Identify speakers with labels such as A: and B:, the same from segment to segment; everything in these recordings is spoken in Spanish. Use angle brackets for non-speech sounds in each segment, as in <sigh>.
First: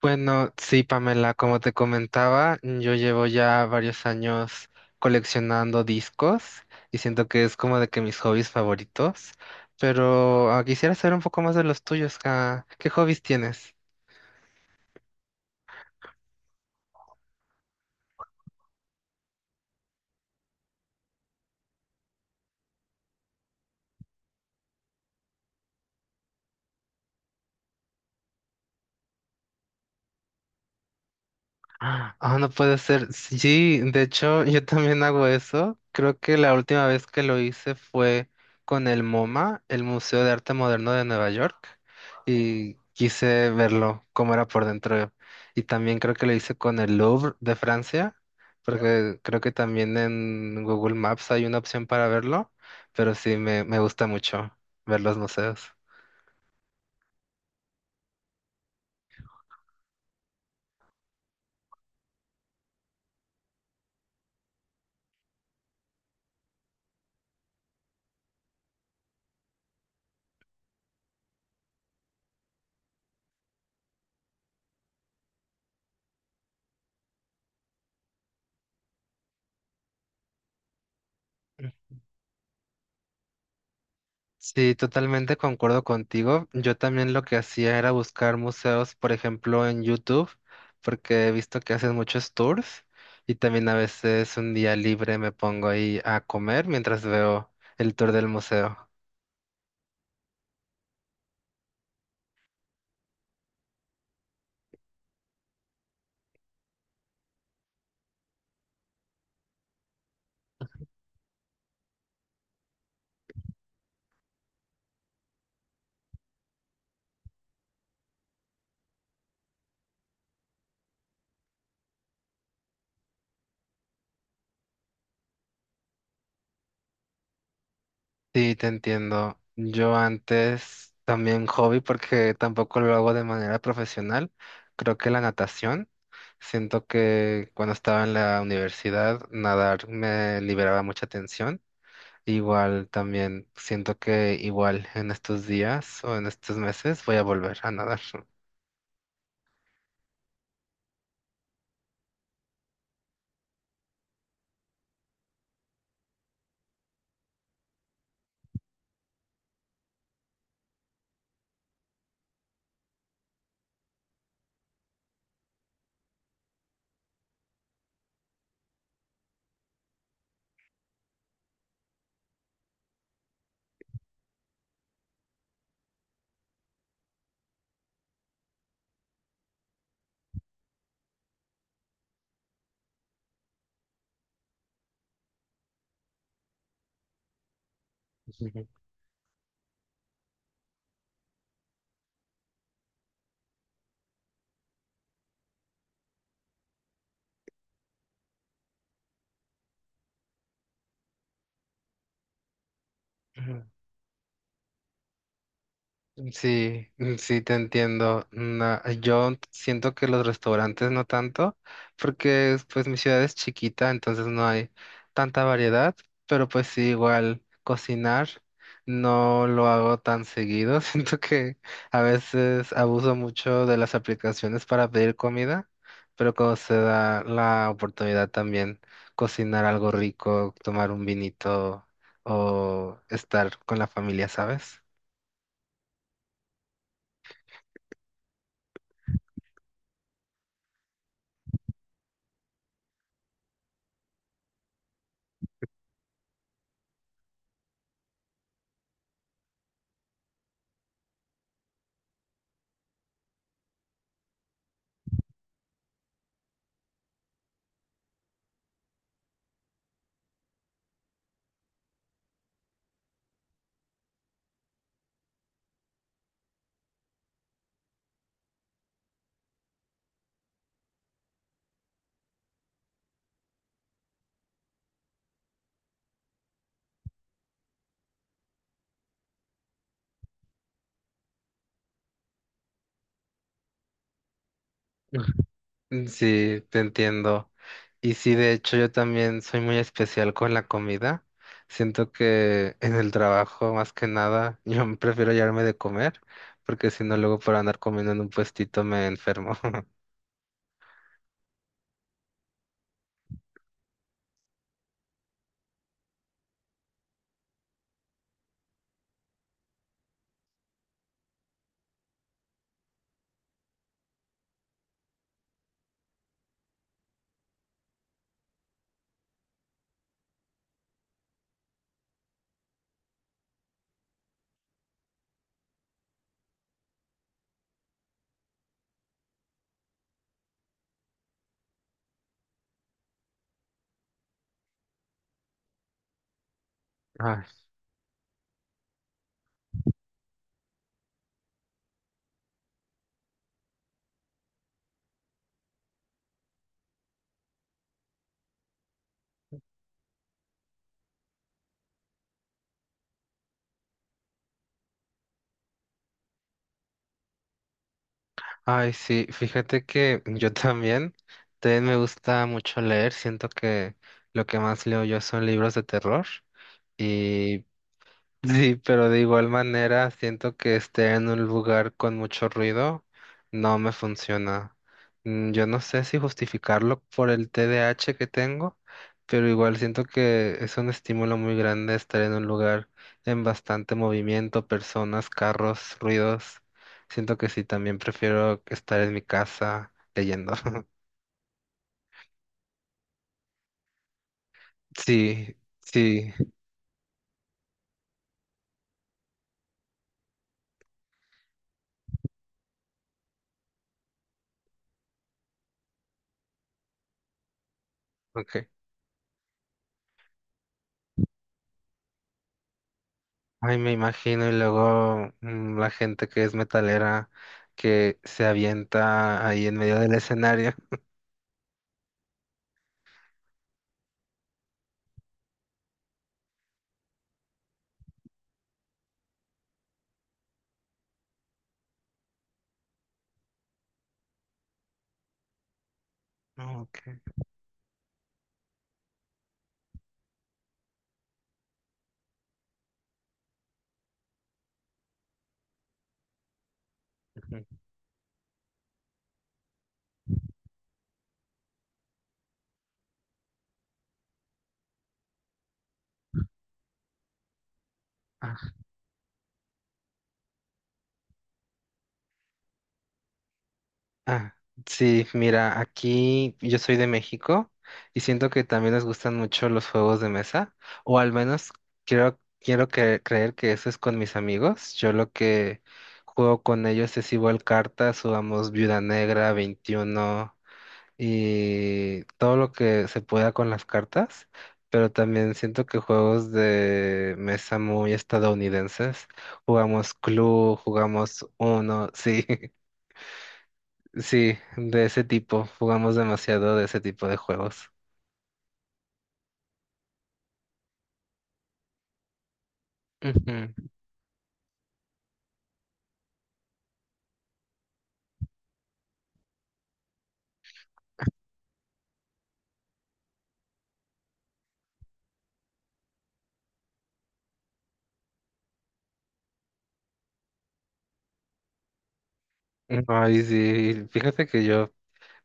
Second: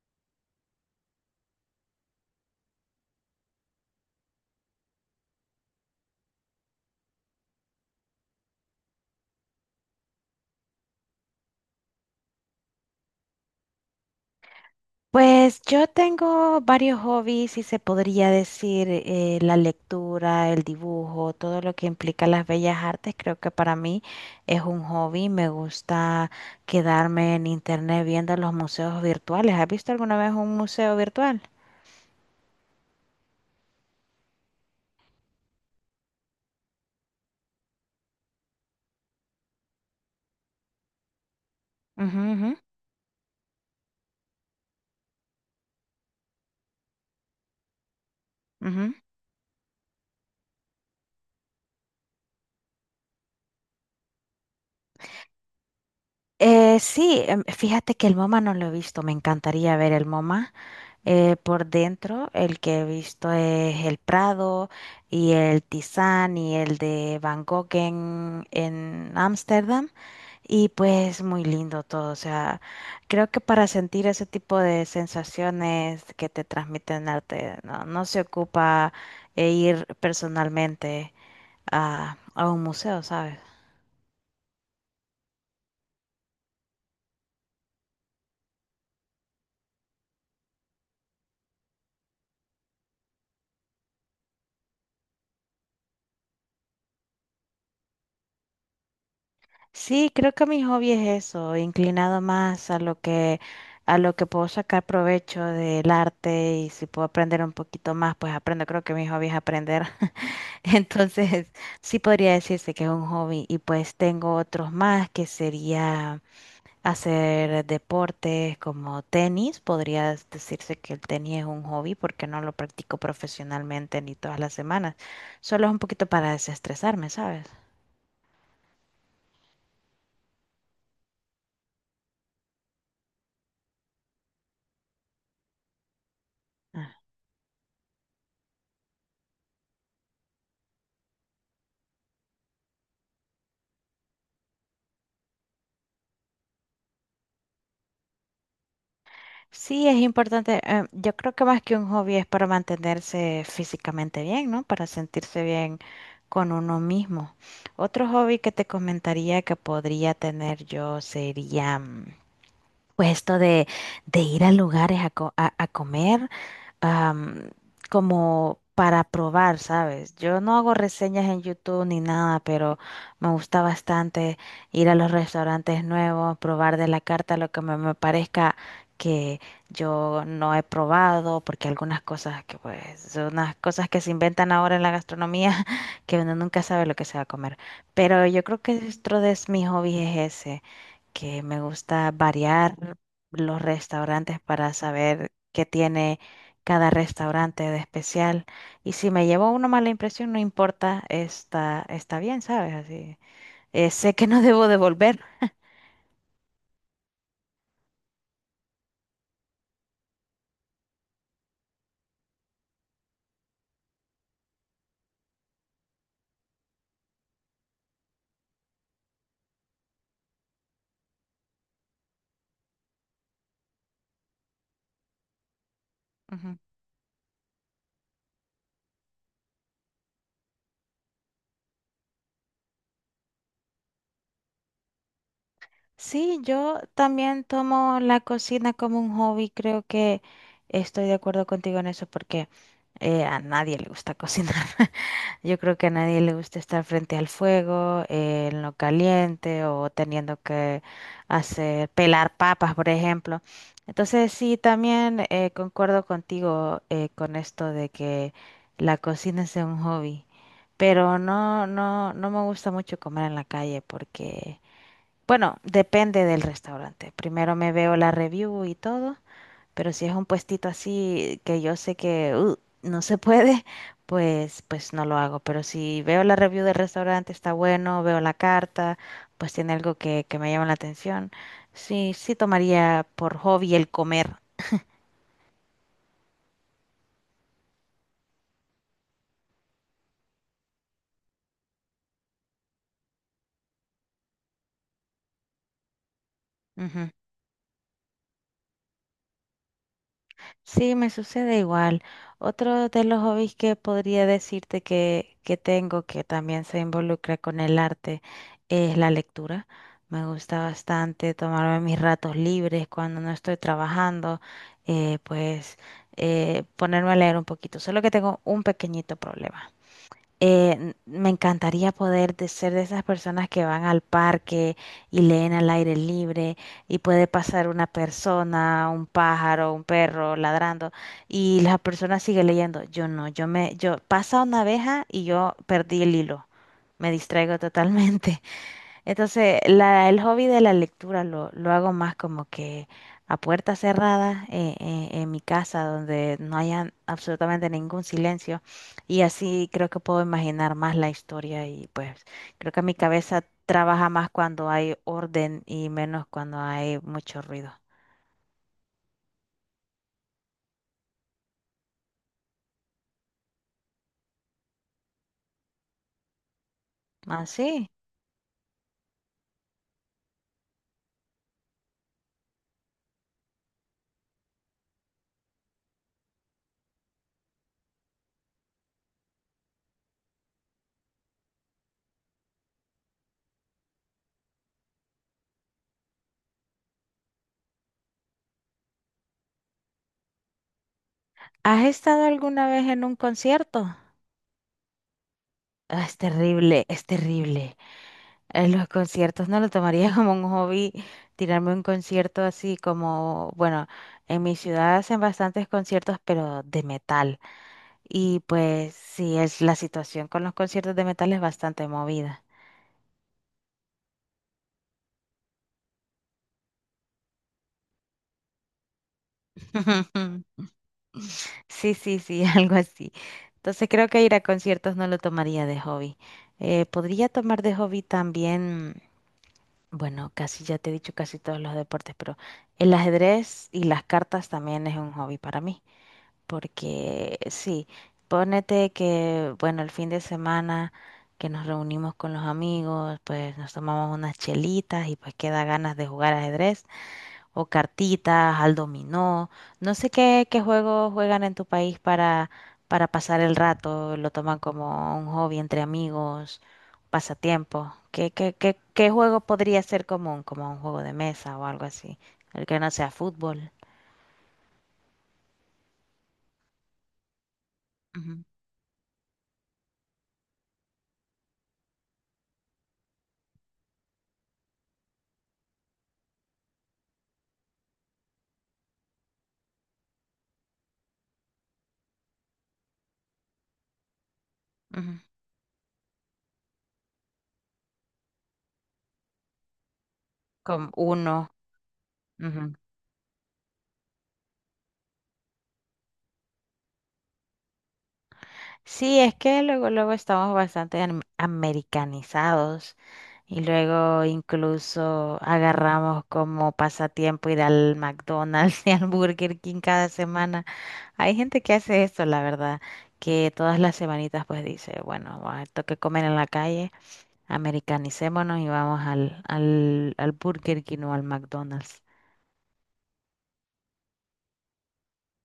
A: Bueno, sí, Pamela, como te comentaba, yo llevo ya varios años coleccionando discos y siento que es como de que mis hobbies favoritos, pero quisiera saber un poco más de los tuyos. ¿Qué hobbies tienes?
B: Pues yo tengo varios hobbies, si se podría decir, la lectura, el dibujo, todo lo que implica las bellas artes, creo que para mí es un hobby. Me gusta quedarme en internet viendo los museos virtuales. ¿Has visto alguna vez un museo virtual?
A: Ah, no puede ser. Sí, de hecho, yo también hago eso. Creo que la última vez que lo hice fue con el MoMA, el Museo de Arte Moderno de Nueva York,
B: Ujú, ujú,
A: y quise verlo, cómo era por dentro. Y también creo que lo hice con el Louvre de Francia,
B: ujú.
A: porque creo que también en Google Maps hay una opción para verlo, pero sí, me gusta mucho ver los museos.
B: Sí, fíjate que el MoMA no lo he visto, me encantaría ver el MoMA por dentro. El que he visto es el Prado y el Tizán y el de Van Gogh en Ámsterdam. Y pues muy lindo todo, o sea, creo que para sentir ese tipo de sensaciones que te transmiten arte, no, no se ocupa ir personalmente a un museo, ¿sabes?
A: Sí, totalmente concuerdo contigo. Yo también lo que hacía era buscar museos, por ejemplo, en YouTube, porque he visto que hacen muchos tours y también a veces un día libre me pongo ahí a comer mientras veo el tour del museo.
B: Sí, creo que mi hobby es eso, inclinado más a lo que puedo sacar provecho del arte, y si puedo aprender un poquito más, pues aprendo. Creo que mi hobby es aprender. <laughs> Entonces, sí podría decirse que es un hobby, y pues tengo otros más que sería hacer deportes como tenis. Podría decirse que el tenis es un hobby porque no lo practico profesionalmente ni todas las semanas. Solo es un poquito para desestresarme, ¿sabes?
A: Sí, te entiendo. Yo antes también hobby, porque tampoco lo hago de manera profesional, creo que la natación. Siento que cuando estaba en la universidad, nadar me liberaba mucha tensión. Igual también siento que igual en estos días o en estos meses voy a volver a nadar.
B: Sí, es importante. Yo creo que más que un hobby es para mantenerse físicamente bien, ¿no? Para sentirse bien con uno mismo. Otro hobby que te comentaría que podría tener yo sería, pues esto de ir a lugares a, a comer, am, como para probar, ¿sabes? Yo no hago reseñas en YouTube ni nada, pero me gusta bastante ir a los restaurantes nuevos, probar de la carta lo que me parezca que yo no he probado, porque algunas cosas que pues son unas cosas que se inventan ahora en la gastronomía <laughs> que uno nunca sabe lo que se va a comer. Pero yo creo que
A: <laughs>
B: dentro de mis hobbies es ese, que me gusta variar los restaurantes para saber qué tiene cada restaurante de especial. Y si me llevo una mala impresión, no importa, está bien, ¿sabes? Así,
A: Ujú.
B: sé que no debo devolver.
A: Sí, sí te entiendo. No, yo siento que los restaurantes no tanto, porque pues mi ciudad es chiquita, entonces no hay tanta variedad, pero pues sí, igual cocinar no lo hago tan seguido. <laughs> Siento que a veces abuso mucho de las aplicaciones para pedir comida, pero cuando se da la oportunidad también cocinar algo rico, tomar un vinito o estar con la familia, ¿sabes?
B: Sí, yo también tomo la cocina como un hobby. Creo que estoy de acuerdo contigo en eso porque a nadie le gusta cocinar. <laughs> Yo creo que a nadie le gusta estar frente al fuego, en lo caliente, o teniendo que hacer pelar papas, por ejemplo. Entonces, sí, también concuerdo contigo con esto de que la cocina sea un hobby. Pero no me gusta mucho comer en la calle porque bueno, depende del restaurante. Primero me veo la review y todo, pero si es un puestito así que yo sé que no se puede, <laughs> pues no lo hago. Pero si veo la review del restaurante, está bueno, veo la carta, pues tiene algo que me llama la atención. Sí, sí tomaría por hobby el comer.
A: <laughs> Sí, te entiendo. Y sí, de hecho, yo también soy muy especial con la comida. Siento que en el trabajo, más que nada, yo <laughs> prefiero llevarme de comer, porque si no, luego por andar comiendo en un puestito me enfermo. <laughs>
B: Sí, me sucede igual. Otro de los hobbies que podría decirte que tengo, que también se involucra con el arte, es la lectura. Me gusta bastante tomarme mis ratos libres cuando no estoy trabajando, eh, pues ponerme a leer un poquito. Solo que tengo un pequeñito problema. Eh, Me encantaría poder ser de esas personas que van al parque y leen al aire libre, y puede pasar una persona, un pájaro, un perro ladrando, y la persona sigue leyendo. Yo no, yo me, Yo pasa una abeja y yo perdí el hilo. Me
A: Ay,
B: distraigo <laughs> totalmente. Entonces, el hobby de la lectura lo hago más como que a puerta cerrada, en mi casa, donde no haya absolutamente ningún silencio. Y así creo que puedo imaginar más la historia, y pues creo que mi cabeza trabaja más cuando hay orden y menos cuando hay mucho ruido.
A: ay, sí, fíjate que yo también, también me gusta mucho leer. Siento que lo que más leo yo son libros de terror.
B: Ah,
A: y
B: sí.
A: Sí, pero de igual manera siento que esté en un lugar con mucho ruido no me funciona. Yo no sé si justificarlo por el TDAH que tengo, pero igual siento que es un estímulo muy grande estar en un lugar en bastante movimiento, personas, carros, ruidos. Siento que sí, también prefiero estar en mi casa leyendo. <laughs>
B: ¿Has estado alguna vez en un concierto?
A: Sí,
B: Ah, es
A: sí,
B: terrible, es terrible. Los conciertos no lo tomaría <laughs> como un hobby, tirarme un concierto así como, bueno, en mi ciudad hacen bastantes conciertos, pero de metal. Y
A: ok.
B: pues sí, es la situación con los conciertos de metal es bastante movida.
A: Ay, me imagino, y luego la gente que es metalera que se avienta ahí en medio del
B: <laughs>
A: escenario.
B: Sí, sí, sí, <laughs> algo así. Entonces creo que ir a conciertos no lo tomaría de hobby. Podría tomar de hobby también. Bueno, casi ya te he dicho casi todos los deportes, pero el ajedrez y las cartas también es un hobby para mí,
A: Oh, ok.
B: porque sí, ponete que, bueno, el fin de semana que nos reunimos con los amigos, pues nos tomamos unas chelitas y pues queda ganas de jugar ajedrez
A: Ujú.
B: o cartitas, al dominó. No sé qué juegos juegan en tu país para pasar el rato, lo toman como un hobby entre amigos, pasatiempo.
A: Ah,
B: Qué juego podría ser común, como un juego de mesa o algo así? El que no sea fútbol.
A: ah, sí, mira, aquí yo soy de México y
B: Ujú,
A: siento que también les gustan mucho los juegos de mesa, o al menos creer que eso es con mis amigos. Yo lo que juego con ellos es igual cartas, jugamos Viuda Negra, 21. Y todo lo que se pueda con las cartas, pero
B: ujú.
A: también siento que juegos de mesa muy estadounidenses, jugamos Clue,
B: Como
A: jugamos
B: uno.
A: Uno, sí, <laughs> sí, de ese tipo, jugamos demasiado de ese tipo de juegos.
B: Sí, es que luego estamos bastante americanizados, y
A: Ujú.
B: luego incluso agarramos como pasatiempo ir al McDonald's <laughs> y al Burger King cada semana. Hay gente que hace esto, la verdad, que todas las semanitas pues dice, bueno, va, toque comer en la calle, americanicémonos y vamos al Burger King o al McDonald's.
A: Ay, sí, fíjate que yo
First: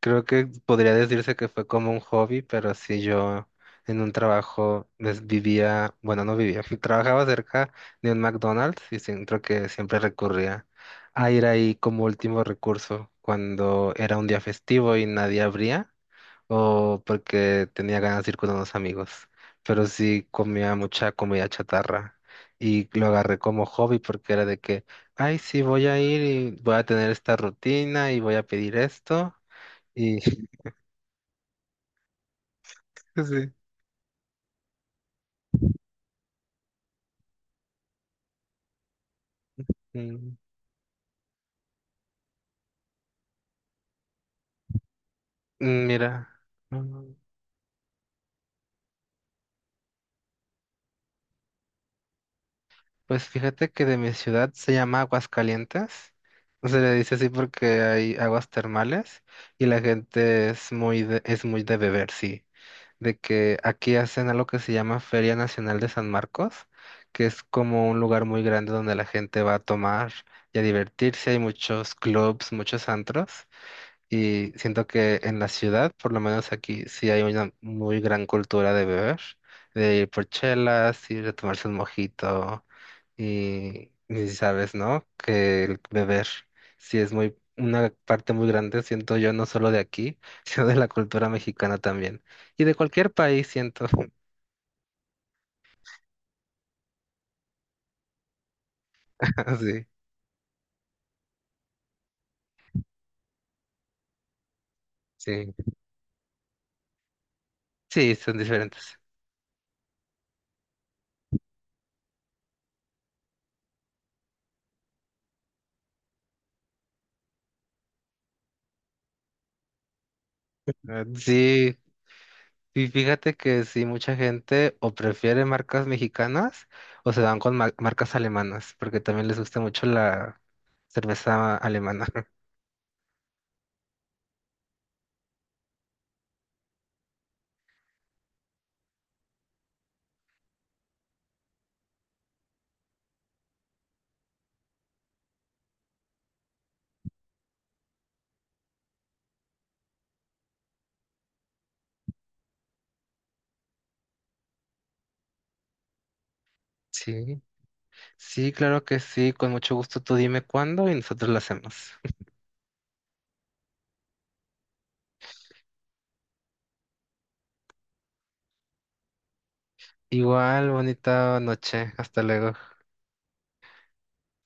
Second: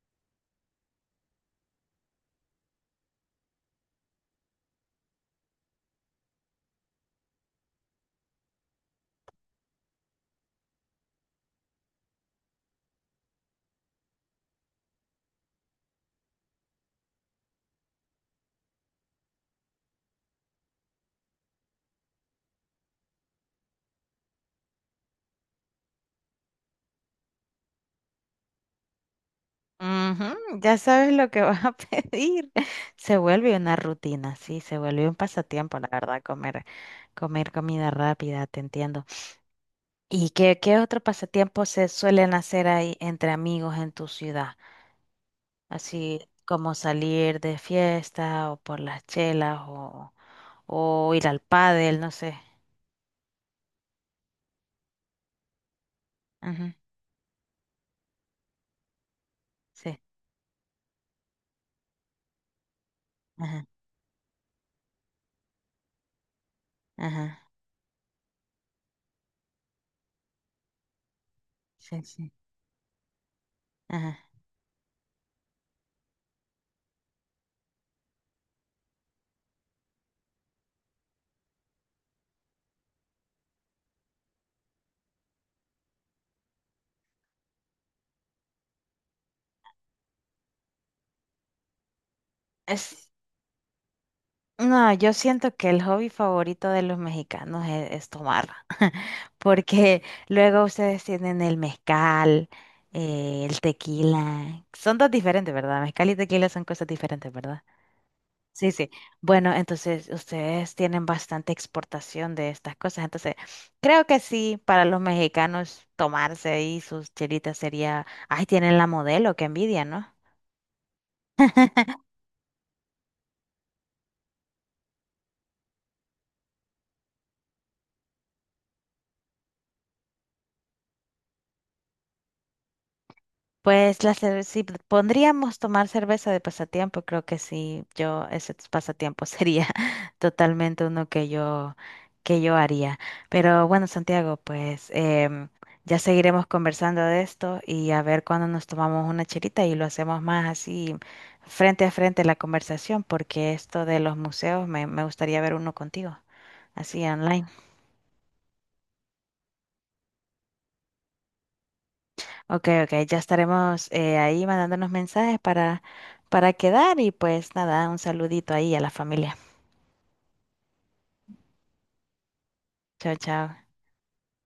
A: creo que podría decirse que fue como un hobby, pero sí yo en un trabajo pues, vivía, bueno, no vivía, <laughs> trabajaba cerca de un McDonald's y siento que siempre recurría a ir ahí como último recurso cuando era un día festivo y nadie abría o porque tenía ganas de ir con unos amigos. Pero sí comía mucha comida chatarra y lo agarré como hobby porque era de que, ay, sí, voy a ir y voy a tener esta rutina y voy a pedir esto. Y
B: Ujú, ya sabes lo que vas a <laughs> pedir. Se
A: sí.
B: vuelve una rutina, sí, se vuelve un pasatiempo, la verdad, comer comida rápida, te entiendo. ¿Y
A: Mm,
B: qué otro pasatiempo se suelen hacer ahí entre amigos en tu ciudad? Así
A: Mira,
B: como
A: mm,
B: salir de fiesta o por las chelas, o ir al pádel, no sé.
A: pues fíjate que de mi ciudad se llama Aguascalientes. No
B: Ajá,
A: se le dice así porque hay aguas termales y la
B: sí,
A: gente es muy de beber, sí. De que
B: ajá,
A: aquí hacen algo que se llama Feria Nacional de San Marcos, que es
B: ajá,
A: como un lugar muy grande donde la gente va a tomar y a divertirse. Hay muchos
B: sí, sí,
A: clubs, muchos antros.
B: ajá.
A: Y siento que en la ciudad, por lo menos aquí, sí hay una muy gran cultura de beber, de ir por chelas, ir a tomarse un mojito y si sabes, ¿no? Que el beber sí es muy una parte muy grande, siento yo, no solo de aquí, <laughs> sino de la cultura mexicana también. Y de cualquier país, siento.
B: No, yo siento que el hobby favorito de los mexicanos es tomar, <laughs>
A: <laughs> Sí,
B: porque luego ustedes tienen el mezcal, el tequila, son dos diferentes,
A: sí,
B: ¿verdad? Mezcal y tequila son cosas diferentes, ¿verdad?
A: sí, son
B: Sí, sí.
A: diferentes.
B: Bueno, entonces ustedes tienen bastante exportación de estas cosas, entonces creo que sí, para los mexicanos tomarse ahí sus chelitas sería, ay, tienen la Modelo, qué envidia, ¿no?
A: Sí.
B: <laughs>
A: Y fíjate que sí, mucha gente o prefiere marcas mexicanas o se van con marcas alemanas, porque también les gusta mucho la cerveza alemana. <laughs>
B: Pues la si pondríamos tomar cerveza de pasatiempo, creo que sí, yo ese pasatiempo sería <laughs> totalmente uno que yo haría. Pero bueno, Santiago, pues ya seguiremos conversando de esto, y a ver cuándo nos tomamos una chelita y lo hacemos más así frente a frente la conversación, porque esto de los museos me gustaría ver uno contigo, así
A: Sí,
B: online.
A: sí, claro que sí, con mucho gusto. Tú dime cuándo y nosotros lo hacemos. <laughs>
B: Ok, ok, ya estaremos ahí mandándonos mensajes para quedar, y pues nada, un saludito ahí a la familia.
A: Igual, bonita noche. Hasta luego.
B: Chao, chao.